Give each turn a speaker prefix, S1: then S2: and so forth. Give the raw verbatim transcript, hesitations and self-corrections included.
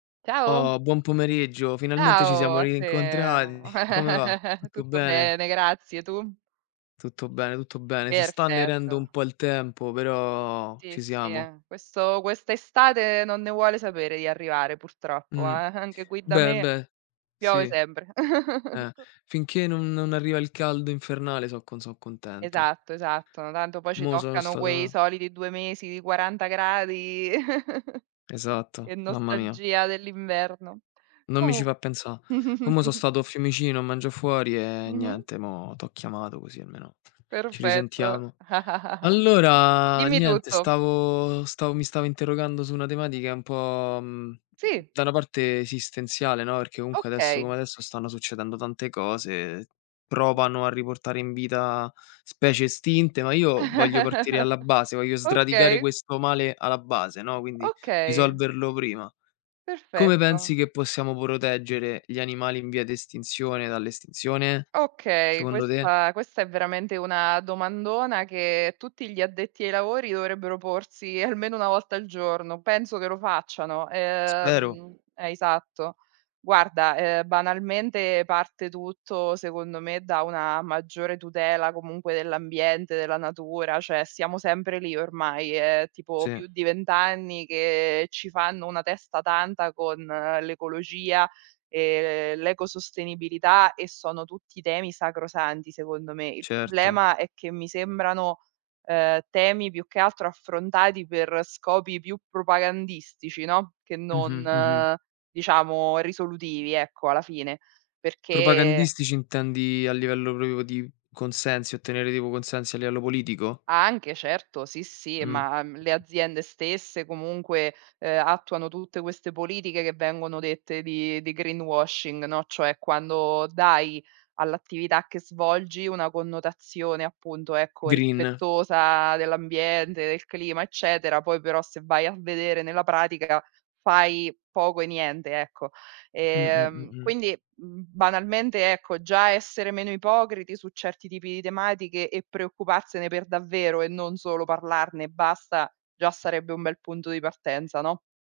S1: Ciao.
S2: Oh, buon pomeriggio, finalmente ci
S1: Ciao
S2: siamo
S1: a te.
S2: rincontradi. Come va? Tutto
S1: Tutto
S2: bene?
S1: bene, grazie, tu?
S2: Tutto bene, tutto bene. Si sta annerendo un
S1: Perfetto.
S2: po' il tempo, però
S1: Sì,
S2: ci
S1: sì,
S2: siamo.
S1: eh, questo quest'estate non ne vuole sapere di arrivare purtroppo, eh,
S2: Mh,
S1: anche qui da
S2: beh,
S1: me,
S2: beh, sì,
S1: piove sempre.
S2: eh. Finché non non arriva il caldo infernale so' co so' contento.
S1: Esatto, esatto, no tanto poi ci
S2: Mo sono
S1: toccano quei
S2: stato
S1: soliti due mesi di quaranta gradi
S2: Esatto,
S1: e
S2: mamma mia.
S1: nostalgia dell'inverno.
S2: Non mi ci
S1: Comu
S2: fa' pensa'. Com so stato a Fiumicino a mangia' fuori e,
S1: Mh-mh.
S2: niente, mo' t'ho chiamato così almeno ci
S1: Perfetto,
S2: risentiamo. Allora,
S1: dimmi
S2: niente,
S1: tutto.
S2: stavo stav mi stavo interrogando su una tematica un po', mhmm,
S1: Sì.
S2: da una parte esistenziale, no, perché comunque, adesso
S1: Okay.
S2: come adesso, stanno succedendo tante cose, provano a riportare in vita specie estinte, ma io voglio partire alla base, voglio sdradicare
S1: Okay.
S2: questo male alla base, no, quindi
S1: Okay.
S2: risolverlo prima. Come pensi
S1: Perfetto.
S2: che possiamo proteggere gli animali in via di estinzione dall'estinzione?
S1: Okay,
S2: Secondo te?
S1: questa questa è veramente una domandona che tutti gli addetti ai lavori dovrebbero porsi almeno una volta al giorno, penso che lo facciano.
S2: Spero.
S1: Ehm, eh, esatto. Guarda, ehm, banalmente, parte tutto, secondo me, da una maggiore tutela comunque dell'ambiente, della natura, cioè siamo sempre lì ormai. È tipo
S2: Sì.
S1: più di vent anni che ci fanno una testa tanta con l'ecologia e l'ecosostenibilità e sono tutti temi sacrosanti, secondo me. Il
S2: Certo.
S1: problema è che mi sembrano, ehm, temi più che altro affrontati per scopi più propagandistici, no, che
S2: Mh-mh, mh-mh.
S1: non, diciamo, risolutivi, ecco, alla fine. Perché
S2: Propagandistici intendi a livello propio di consensi, ottenere tipo consensi a livello politico?
S1: Anche, certo, sì, sì,
S2: Mh.
S1: ma, mhmm, le aziende stesse comunque, ehm, attuano tutte queste politiche che vengono dette di di greenwashing, no, cioè, quando dai all'attività che svolgi una connotazione, appunto, ecco,
S2: Green.
S1: rispettosa dell'ambiente, del clima, eccetera, poi però se vai a vedere nella pratica fai poco e niente, ecco.
S2: Mh, mh, mh,
S1: Ehm,
S2: mh.
S1: quindi mhmm, banalmente, ecco, già essere meno ipocriti su certi tipi di tematiche e preoccuparsene per davvero e non solo parlarne e basta, già sarebbe un bel punto di partenza, no?